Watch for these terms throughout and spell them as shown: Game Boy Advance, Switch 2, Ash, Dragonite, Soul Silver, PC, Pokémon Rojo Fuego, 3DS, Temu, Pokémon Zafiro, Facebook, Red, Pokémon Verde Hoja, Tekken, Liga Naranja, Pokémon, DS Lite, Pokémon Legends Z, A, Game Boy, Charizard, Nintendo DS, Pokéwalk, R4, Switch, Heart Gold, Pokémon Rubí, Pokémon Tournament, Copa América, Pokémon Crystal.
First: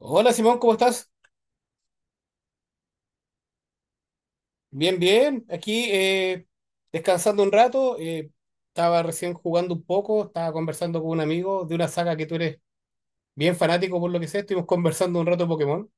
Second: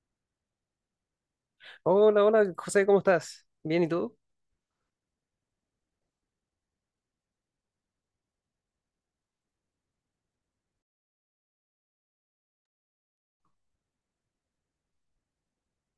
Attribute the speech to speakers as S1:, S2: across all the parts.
S1: Hola Simón, ¿cómo estás?
S2: Hola, hola, José, ¿cómo estás? Bien, ¿y tú?
S1: Bien, bien. Aquí descansando un rato. Estaba recién jugando un poco, estaba conversando con un amigo de una saga que tú eres bien fanático por lo que sé. Estuvimos conversando un rato de Pokémon.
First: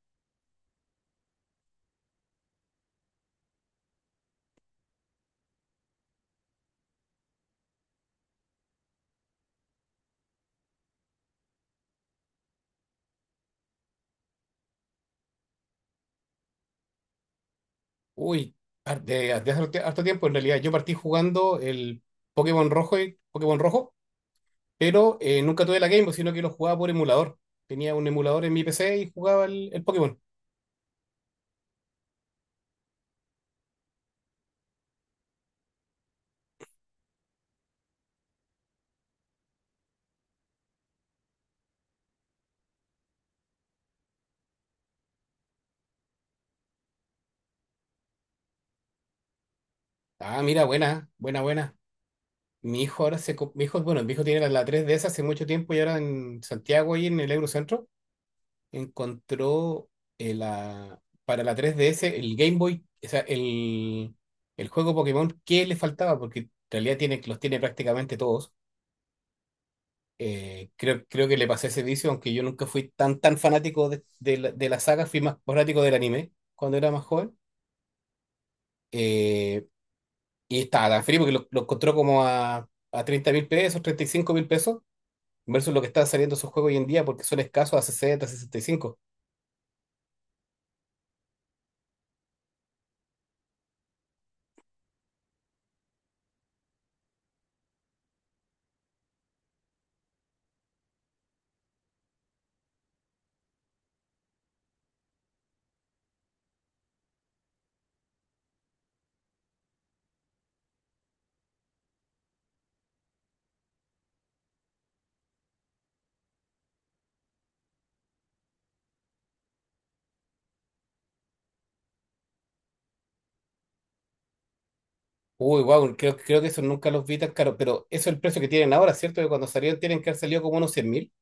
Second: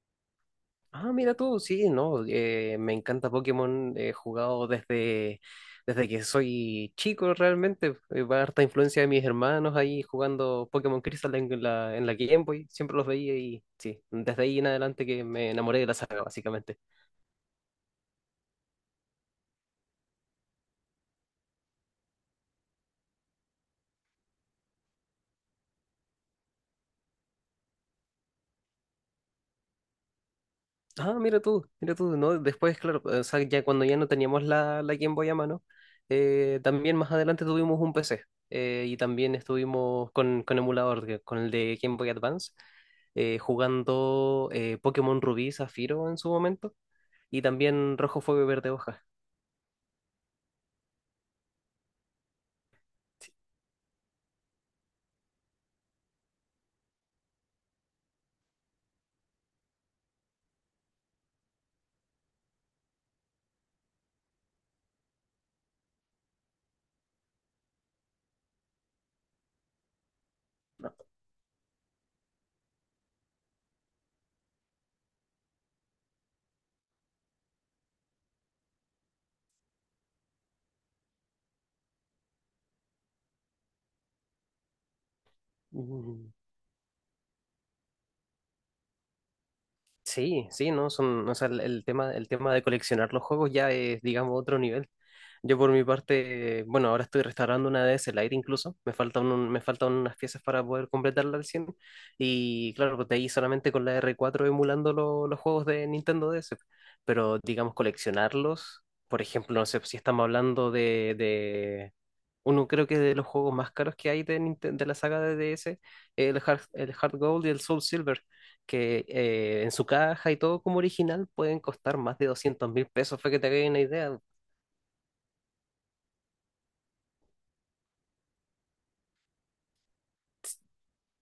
S2: Ah, mira tú, sí, no, me encanta Pokémon, he jugado desde que soy chico realmente, va harta influencia de mis hermanos ahí jugando Pokémon Crystal en en la Game Boy, siempre los veía y sí, desde ahí en adelante que me enamoré de la saga, básicamente.
S1: Uy, de hace harto tiempo en realidad. Yo partí jugando el Pokémon Rojo y Pokémon Rojo, pero nunca tuve la Game Boy, sino que lo jugaba por emulador. Tenía un emulador en mi PC y jugaba el Pokémon.
S2: Ah, mira tú, ¿no? Después, claro, o sea, ya cuando ya no teníamos la Game Boy a mano, también más adelante tuvimos un PC y también estuvimos con emulador, con el de Game Boy Advance, jugando Pokémon Rubí, Zafiro en su momento y también Rojo Fuego y Verde Hoja.
S1: Ah, mira, buena, buena, buena. Mi hijo ahora
S2: Sí.
S1: se... co- Mi hijo, bueno, mi hijo tiene la 3DS hace mucho tiempo y ahora en Santiago y en el Eurocentro encontró la, para la 3DS el Game Boy, o sea, el juego Pokémon que le faltaba, porque en realidad tiene, los tiene prácticamente todos. Creo que le pasé ese vicio, aunque yo nunca fui tan fanático de la saga, fui más fanático del anime cuando era más joven. Eh, y estaba tan frío porque lo encontró como a 30.000 pesos, 35.000 pesos versus lo que están
S2: Mm.
S1: saliendo esos juegos hoy en día porque son escasos a sesenta, sesenta y cinco.
S2: Sí, sí, no, son, o sea, el tema de coleccionar los juegos ya es, digamos, otro nivel. Yo por mi parte, bueno, ahora estoy restaurando una DS Lite incluso, me faltan unas piezas para poder completarla al 100, y claro, pues de ahí solamente con la R4 emulando los juegos de Nintendo DS, pero digamos coleccionarlos, por ejemplo, no sé si estamos hablando de, uno creo que de los juegos más caros que hay de, de la saga de DS, el Heart Gold y el Soul Silver, que en su caja y todo como original pueden costar más de 200.000 pesos, fue que te hagáis una idea.
S1: Uy, wow, creo que eso nunca los vi tan caros, pero eso es el precio que tienen ahora, ¿cierto? Que cuando salieron tienen que haber salido como unos 100.000.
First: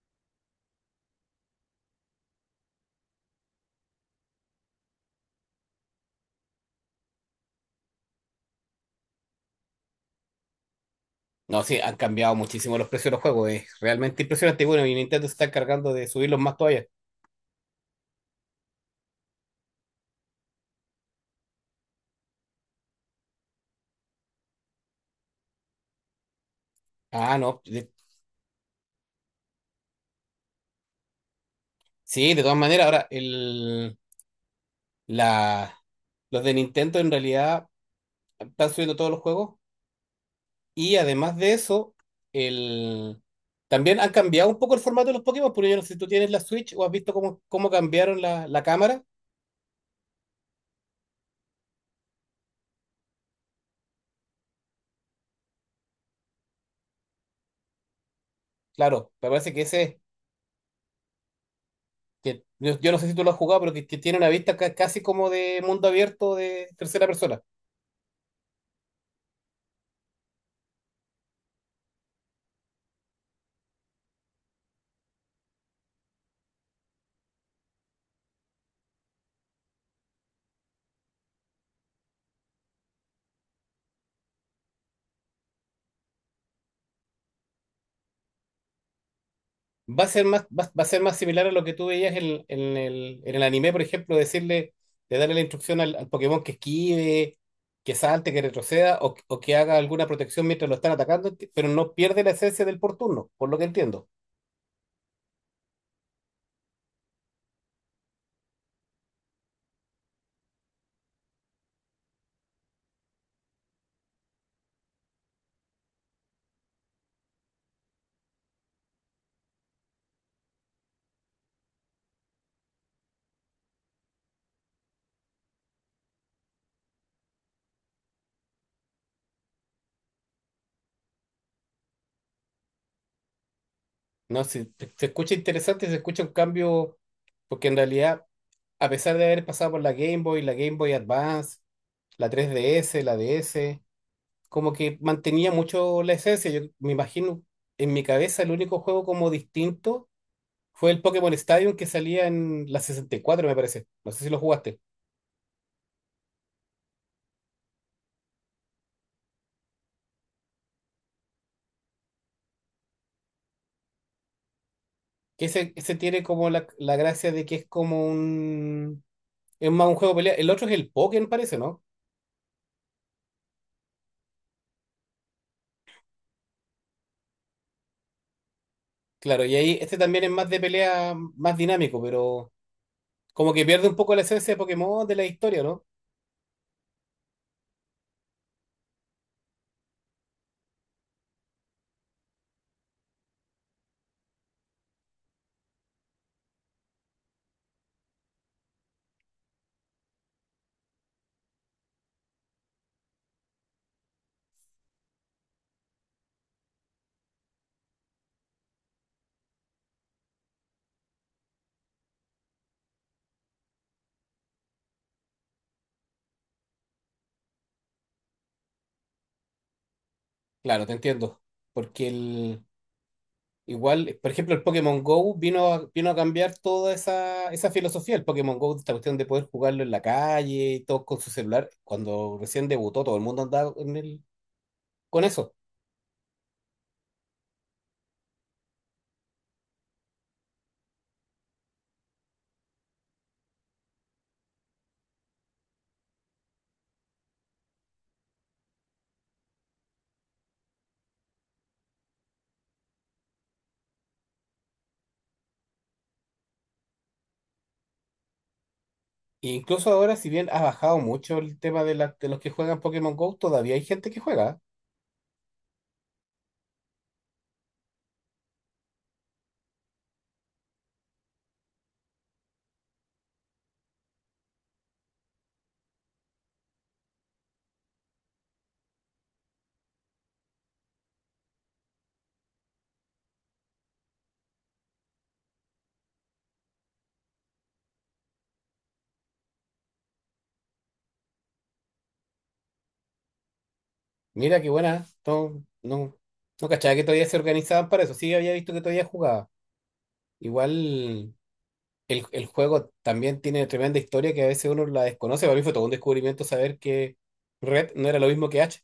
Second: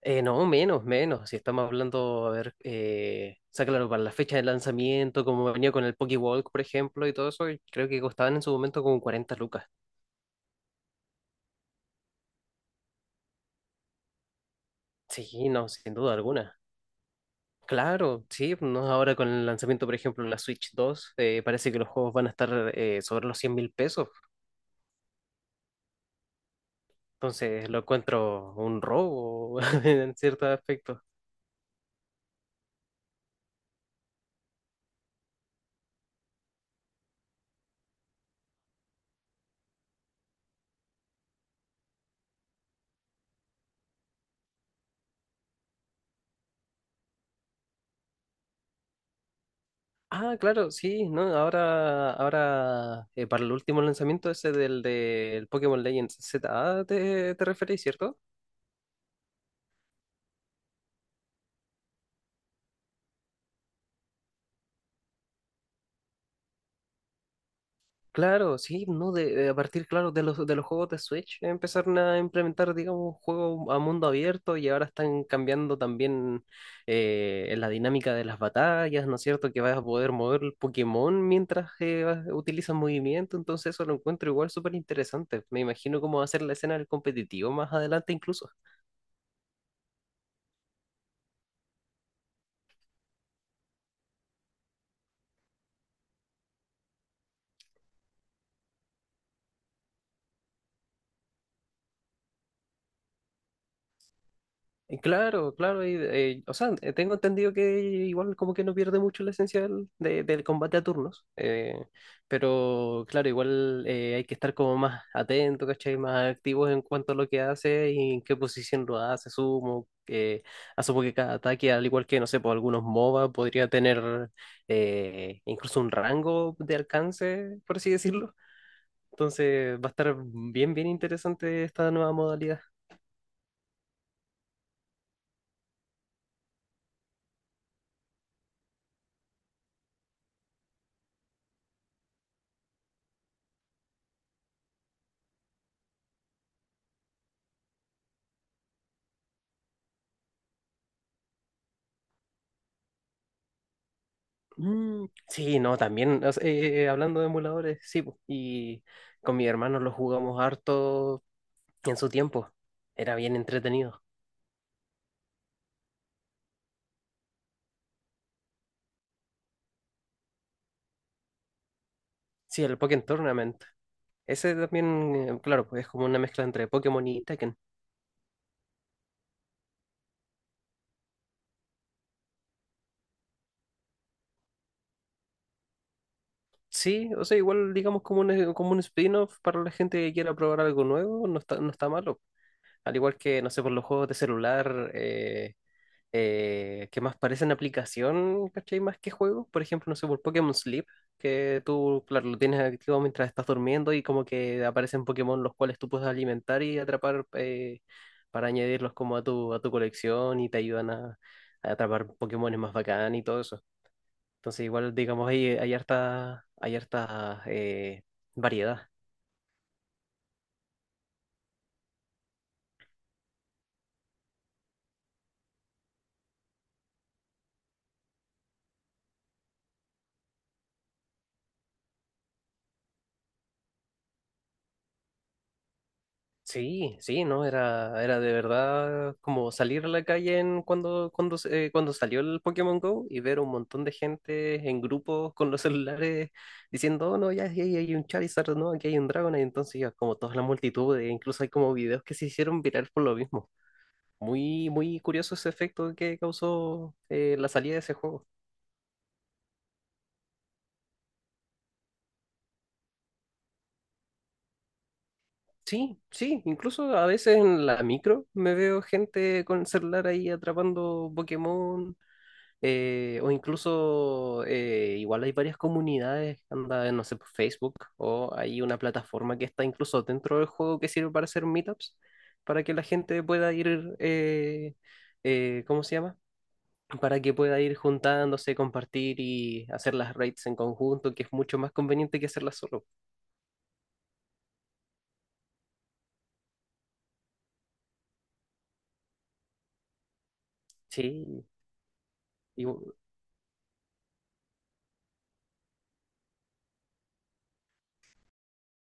S2: No, menos, menos. Si estamos hablando, a ver, o sea, claro, para la fecha de lanzamiento, como venía con el Pokéwalk, por ejemplo, y todo eso, creo que costaban en su momento como 40 lucas.
S1: No, sí, han cambiado muchísimo los precios de los juegos, es realmente impresionante. Y bueno, y Nintendo se está
S2: Sí, no, sin
S1: encargando de
S2: duda
S1: subirlos más
S2: alguna.
S1: todavía.
S2: Claro, sí, no, ahora con el lanzamiento, por ejemplo, de la Switch 2, parece que los juegos van a estar sobre los 100.000 pesos,
S1: Ah, no,
S2: entonces lo
S1: de-
S2: encuentro un robo en cierto aspecto.
S1: Sí, de todas maneras, ahora la, los de Nintendo en realidad están subiendo todos los juegos. Y además de eso, el... también han cambiado un poco el formato de los Pokémon, porque yo no sé si tú tienes la Switch o has visto cómo, cómo cambiaron la cámara.
S2: Ah, claro, sí, no, ahora para el último lanzamiento ese del Pokémon Legends Z, A, ¿te, te referís, cierto?
S1: Claro, me parece que ese, que yo no sé si tú lo has jugado, pero que tiene una vista casi como de mundo abierto de tercera persona.
S2: Claro, sí, ¿no? De, a partir, claro, de de los juegos de Switch, empezaron a implementar, digamos, juegos a mundo abierto y ahora están cambiando también la dinámica de las batallas, ¿no es cierto? Que vas a poder mover el Pokémon mientras utilizas movimiento, entonces eso lo encuentro igual súper interesante. Me imagino cómo va a ser la escena del competitivo más adelante incluso.
S1: Va a ser más, va a ser más similar a lo que tú veías en el anime, por ejemplo, decirle, de darle la instrucción al Pokémon que esquive, que salte, que retroceda o que haga alguna protección mientras lo están atacando, pero no pierde la esencia del por turno, por lo que entiendo.
S2: Claro, claro, y, o sea, tengo entendido que igual como que no pierde mucho la esencia del combate a turnos, pero claro, igual hay que estar como más atento, ¿cachai? Más activos en cuanto a lo que hace y en qué posición lo hace, sumo, que asumo que cada ataque, al igual que, no sé, por algunos MOBA, podría tener incluso un rango de alcance, por así decirlo. Entonces va a estar bien, bien interesante esta nueva modalidad.
S1: No, sí, se escucha interesante, se escucha un cambio, porque en realidad, a pesar de haber pasado por la Game Boy Advance, la tres D S la D S como que mantenía mucho la esencia. Yo me imagino, en mi cabeza, el único juego como distinto fue el Pokémon Stadium que salía en la 64 me parece. No sé si lo jugaste.
S2: Mm, sí, no, también, o sea, hablando de emuladores, sí, po, y con mi hermano lo jugamos harto en su tiempo, era bien entretenido.
S1: Que ese tiene como la gracia de que es como un... Es más un juego de pelea. El otro es el Pokémon, parece, ¿no?
S2: Sí, el Pokémon Tournament, ese también, claro, pues es como una mezcla entre Pokémon y Tekken.
S1: Claro, y ahí este también es más de pelea, más dinámico, pero... Como que pierde un poco la esencia de Pokémon de la historia, ¿no?
S2: Sí, o sea, igual digamos como como un spin-off para la gente que quiera probar algo nuevo, no está malo. Al igual que, no sé, por los juegos de celular, que más parecen aplicación, ¿cachai? Más que juego. Por ejemplo, no sé, por Pokémon Sleep, que tú, claro, lo tienes activo mientras estás durmiendo y como que aparecen Pokémon los cuales tú puedes alimentar y atrapar para añadirlos como a a tu colección y te ayudan a atrapar Pokémones más bacán y todo eso. Entonces, igual, digamos, hay harta variedad.
S1: Claro, te entiendo. Porque el, igual, por ejemplo, el Pokémon Go vino vino a cambiar toda esa, esa filosofía. El Pokémon Go, esta cuestión de poder jugarlo en la calle y todo con su celular. Cuando recién debutó, todo el mundo andaba con eso.
S2: Sí, sí, no, era de verdad como salir a la calle en cuando salió el Pokémon Go y ver un montón de gente en grupos con los celulares diciendo, "Oh, no, ya aquí hay un Charizard, no, aquí hay un Dragonite", y entonces ya como toda la multitud, e incluso hay como videos que se hicieron viral por lo mismo. Muy, muy curioso ese efecto que causó la salida de ese juego.
S1: E incluso ahora, si bien ha bajado mucho el tema de los que juegan Pokémon Go, todavía hay gente que juega.
S2: Sí, sí, incluso a veces en la micro me veo gente con el celular ahí atrapando Pokémon igual hay varias comunidades, anda, no sé, por Facebook, o hay una plataforma que está incluso dentro del juego que sirve para hacer meetups, para que la gente pueda ir, ¿cómo se llama? Para que pueda ir juntándose, compartir y hacer las raids en conjunto, que es mucho más conveniente que hacerlas solo.
S1: Mira qué buena. No, no, no cachaba que todavía se organizaban para eso. Sí, había visto que todavía jugaba. Igual,
S2: Sí,
S1: el
S2: y,
S1: juego también tiene tremenda historia que a veces uno la desconoce. Para mí fue todo un descubrimiento saber que Red no era lo mismo que H.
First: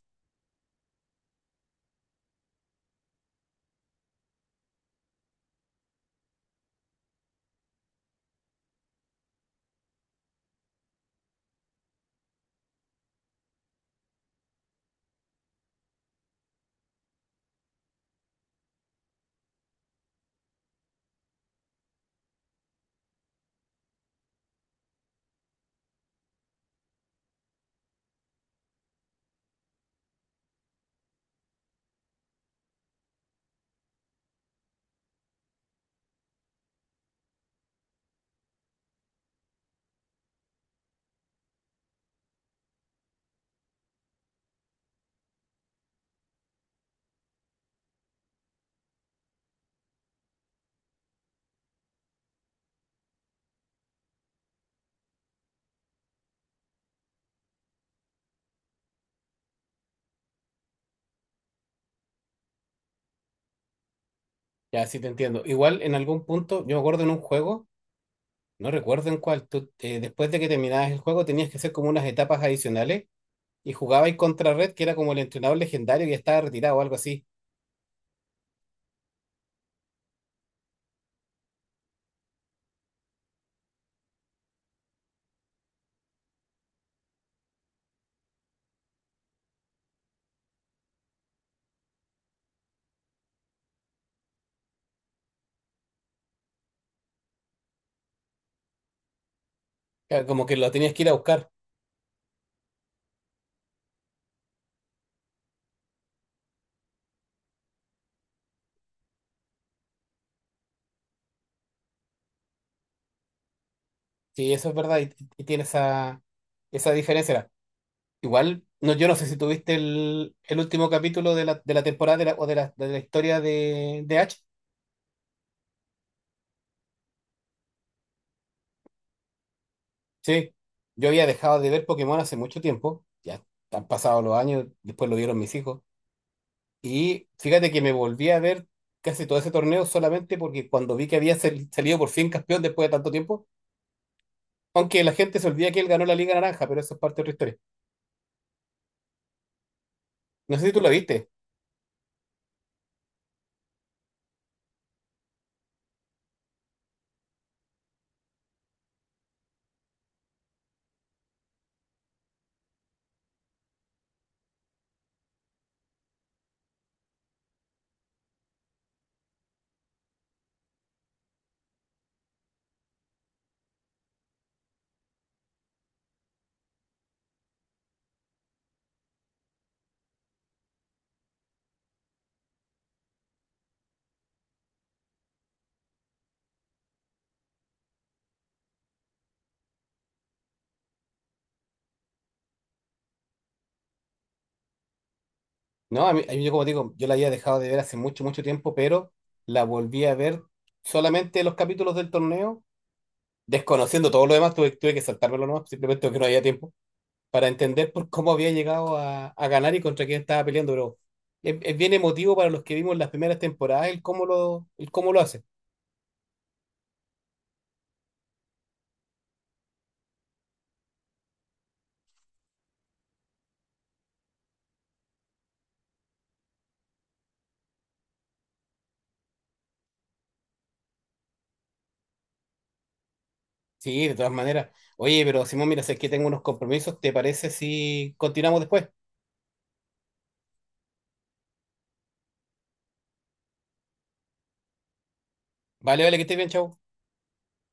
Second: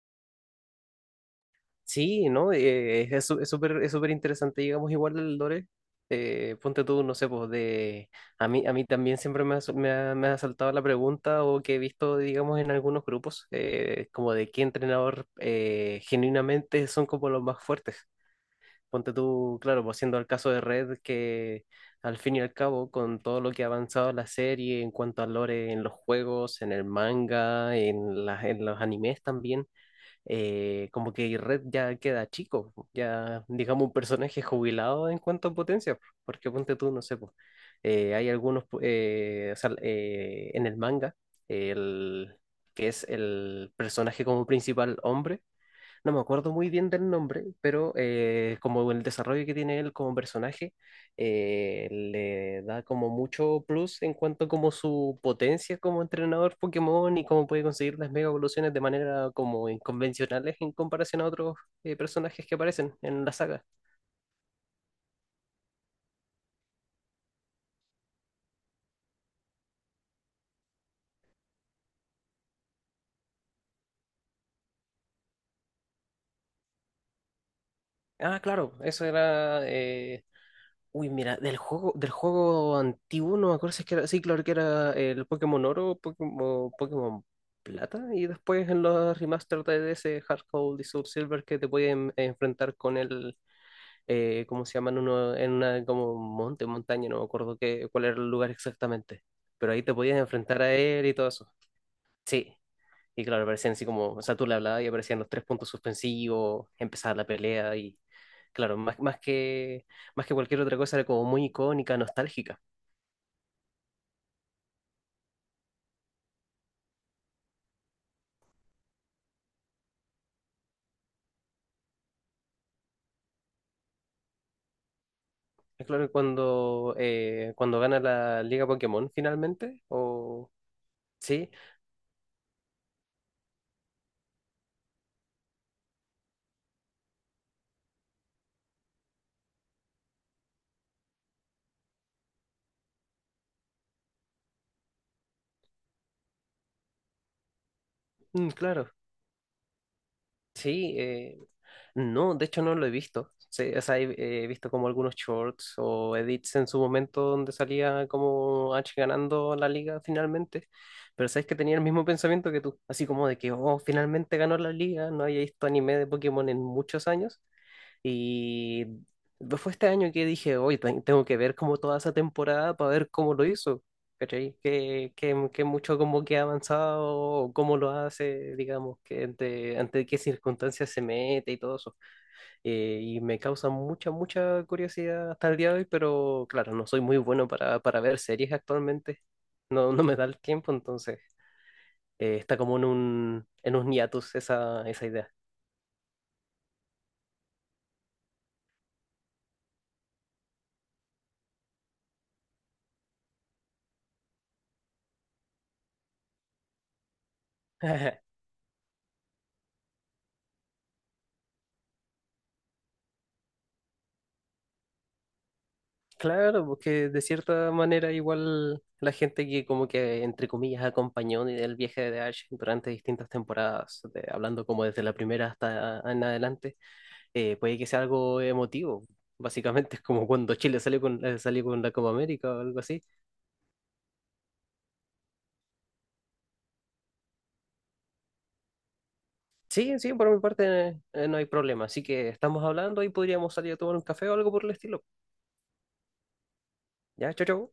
S2: Sí, ¿no? Es súper, es súper interesante, digamos, igual el lore. Ponte tú, no sé, pues de... A mí, también siempre me ha, su- me ha saltado la pregunta o que he visto, digamos, en algunos grupos, como de qué entrenador genuinamente son como los más fuertes. Ponte tú, claro, pues siendo el caso de Red, que al fin y al cabo, con todo lo que ha avanzado la serie en cuanto al lore en los juegos, en el manga, en en los animes también como que Red ya queda chico, po, ya digamos un personaje jubilado en cuanto a potencia, po, porque ponte tú, no sé, po, hay algunos, pu- o sea, en el manga, el, que es el personaje como principal hombre, no me acuerdo muy bien del nombre, pero como el desarrollo que tiene él como personaje le da como mucho plus en cuanto como su potencia como entrenador Pokémon y cómo puede conseguir las mega evoluciones de manera como inconvencionales en comparación a otros personajes que aparecen en la saga.
S1: Ya, sí te entiendo. Igual en algún punto, yo me acuerdo en un juego, no recuerdo en cuál, tú, después de que terminabas el juego tenías que hacer como unas etapas adicionales y jugabas contra Red, que era como el entrenador legendario que ya estaba retirado o algo así.
S2: Ah, claro, eso era uy, mira, del juego antiguo, no me acuerdo si es que era, sí, claro que era el Pokémon Oro, Pokémon Plata, y después en los remaster de ese Hard Gold y Soul Silver que te pueden enfrentar con el, ¿cómo se llaman? Uno, en una como montaña, no me acuerdo qué, cuál era el lugar exactamente, pero ahí te podías
S1: Claro, como que
S2: enfrentar
S1: lo
S2: a
S1: tenías que
S2: él
S1: ir a
S2: y todo
S1: buscar.
S2: eso. Sí, y claro, aparecían así como, o sea, tú le hablabas y aparecían los tres puntos suspensivos, empezaba la pelea y, claro, más que cualquier otra cosa era como muy icónica, nostálgica.
S1: Sí, eso es verdad y tiene esa diferencia. Igual, no, yo no sé si tuviste el último capítulo de la temporada de la historia de Ash.
S2: Es claro cuando, cuando gana la Liga Pokémon finalmente, o...
S1: Sí, yo había
S2: Sí,
S1: dejado de ver Pokémon hace mucho tiempo, ya han pasado los años, después lo vieron mis hijos. Y fíjate que me volví a ver casi todo ese torneo solamente porque cuando vi que había salido por fin campeón después de tanto tiempo, aunque la gente se olvida que él ganó la Liga Naranja, pero eso es parte de otra historia.
S2: mm, claro,
S1: No sé si tú la
S2: sí,
S1: viste.
S2: no, de hecho no lo he visto. Sí, o sea, he visto como algunos shorts o edits en su momento donde salía como H ganando la liga finalmente. Pero sabes que tenía el mismo pensamiento que tú, así como de que, oh, finalmente ganó la liga, no había visto anime de Pokémon en muchos años. Y no fue este año que dije, hoy tengo que ver como toda esa temporada para ver cómo lo hizo. ¿Cachai? Que mucho como que ha avanzado, o cómo lo hace, digamos, ante qué circunstancias se mete y todo eso y me causa mucha, mucha curiosidad hasta el día de hoy, pero claro, no soy muy bueno para ver series actualmente, no, no me da el tiempo, entonces está como en un hiatus esa, esa idea.
S1: No, a mí, yo como digo, yo la había dejado de ver hace mucho, mucho tiempo, pero la volví a ver solamente los capítulos del torneo, desconociendo todo lo demás, tuve que saltármelo nomás, simplemente porque no había tiempo, para entender por cómo había llegado a ganar y contra quién estaba peleando, pero es bien emotivo para los que vimos las primeras temporadas el cómo el cómo lo hace.
S2: Claro, porque de cierta manera igual la gente que como que entre comillas acompañó el viaje de Ash durante distintas temporadas, hablando como desde la primera hasta en adelante, puede que sea algo emotivo. Básicamente es como cuando Chile salió con la Copa América o algo así.
S1: Sí, de todas maneras. Oye, pero Simón, mira, sé que tengo unos compromisos, ¿te parece si continuamos después?
S2: Sí, sí, por mi parte no hay problema. Así que estamos hablando y podríamos salir a tomar un café o algo por el estilo.
S1: Vale, vale, que estés bien, chao.
S2: Ya, chao, chao.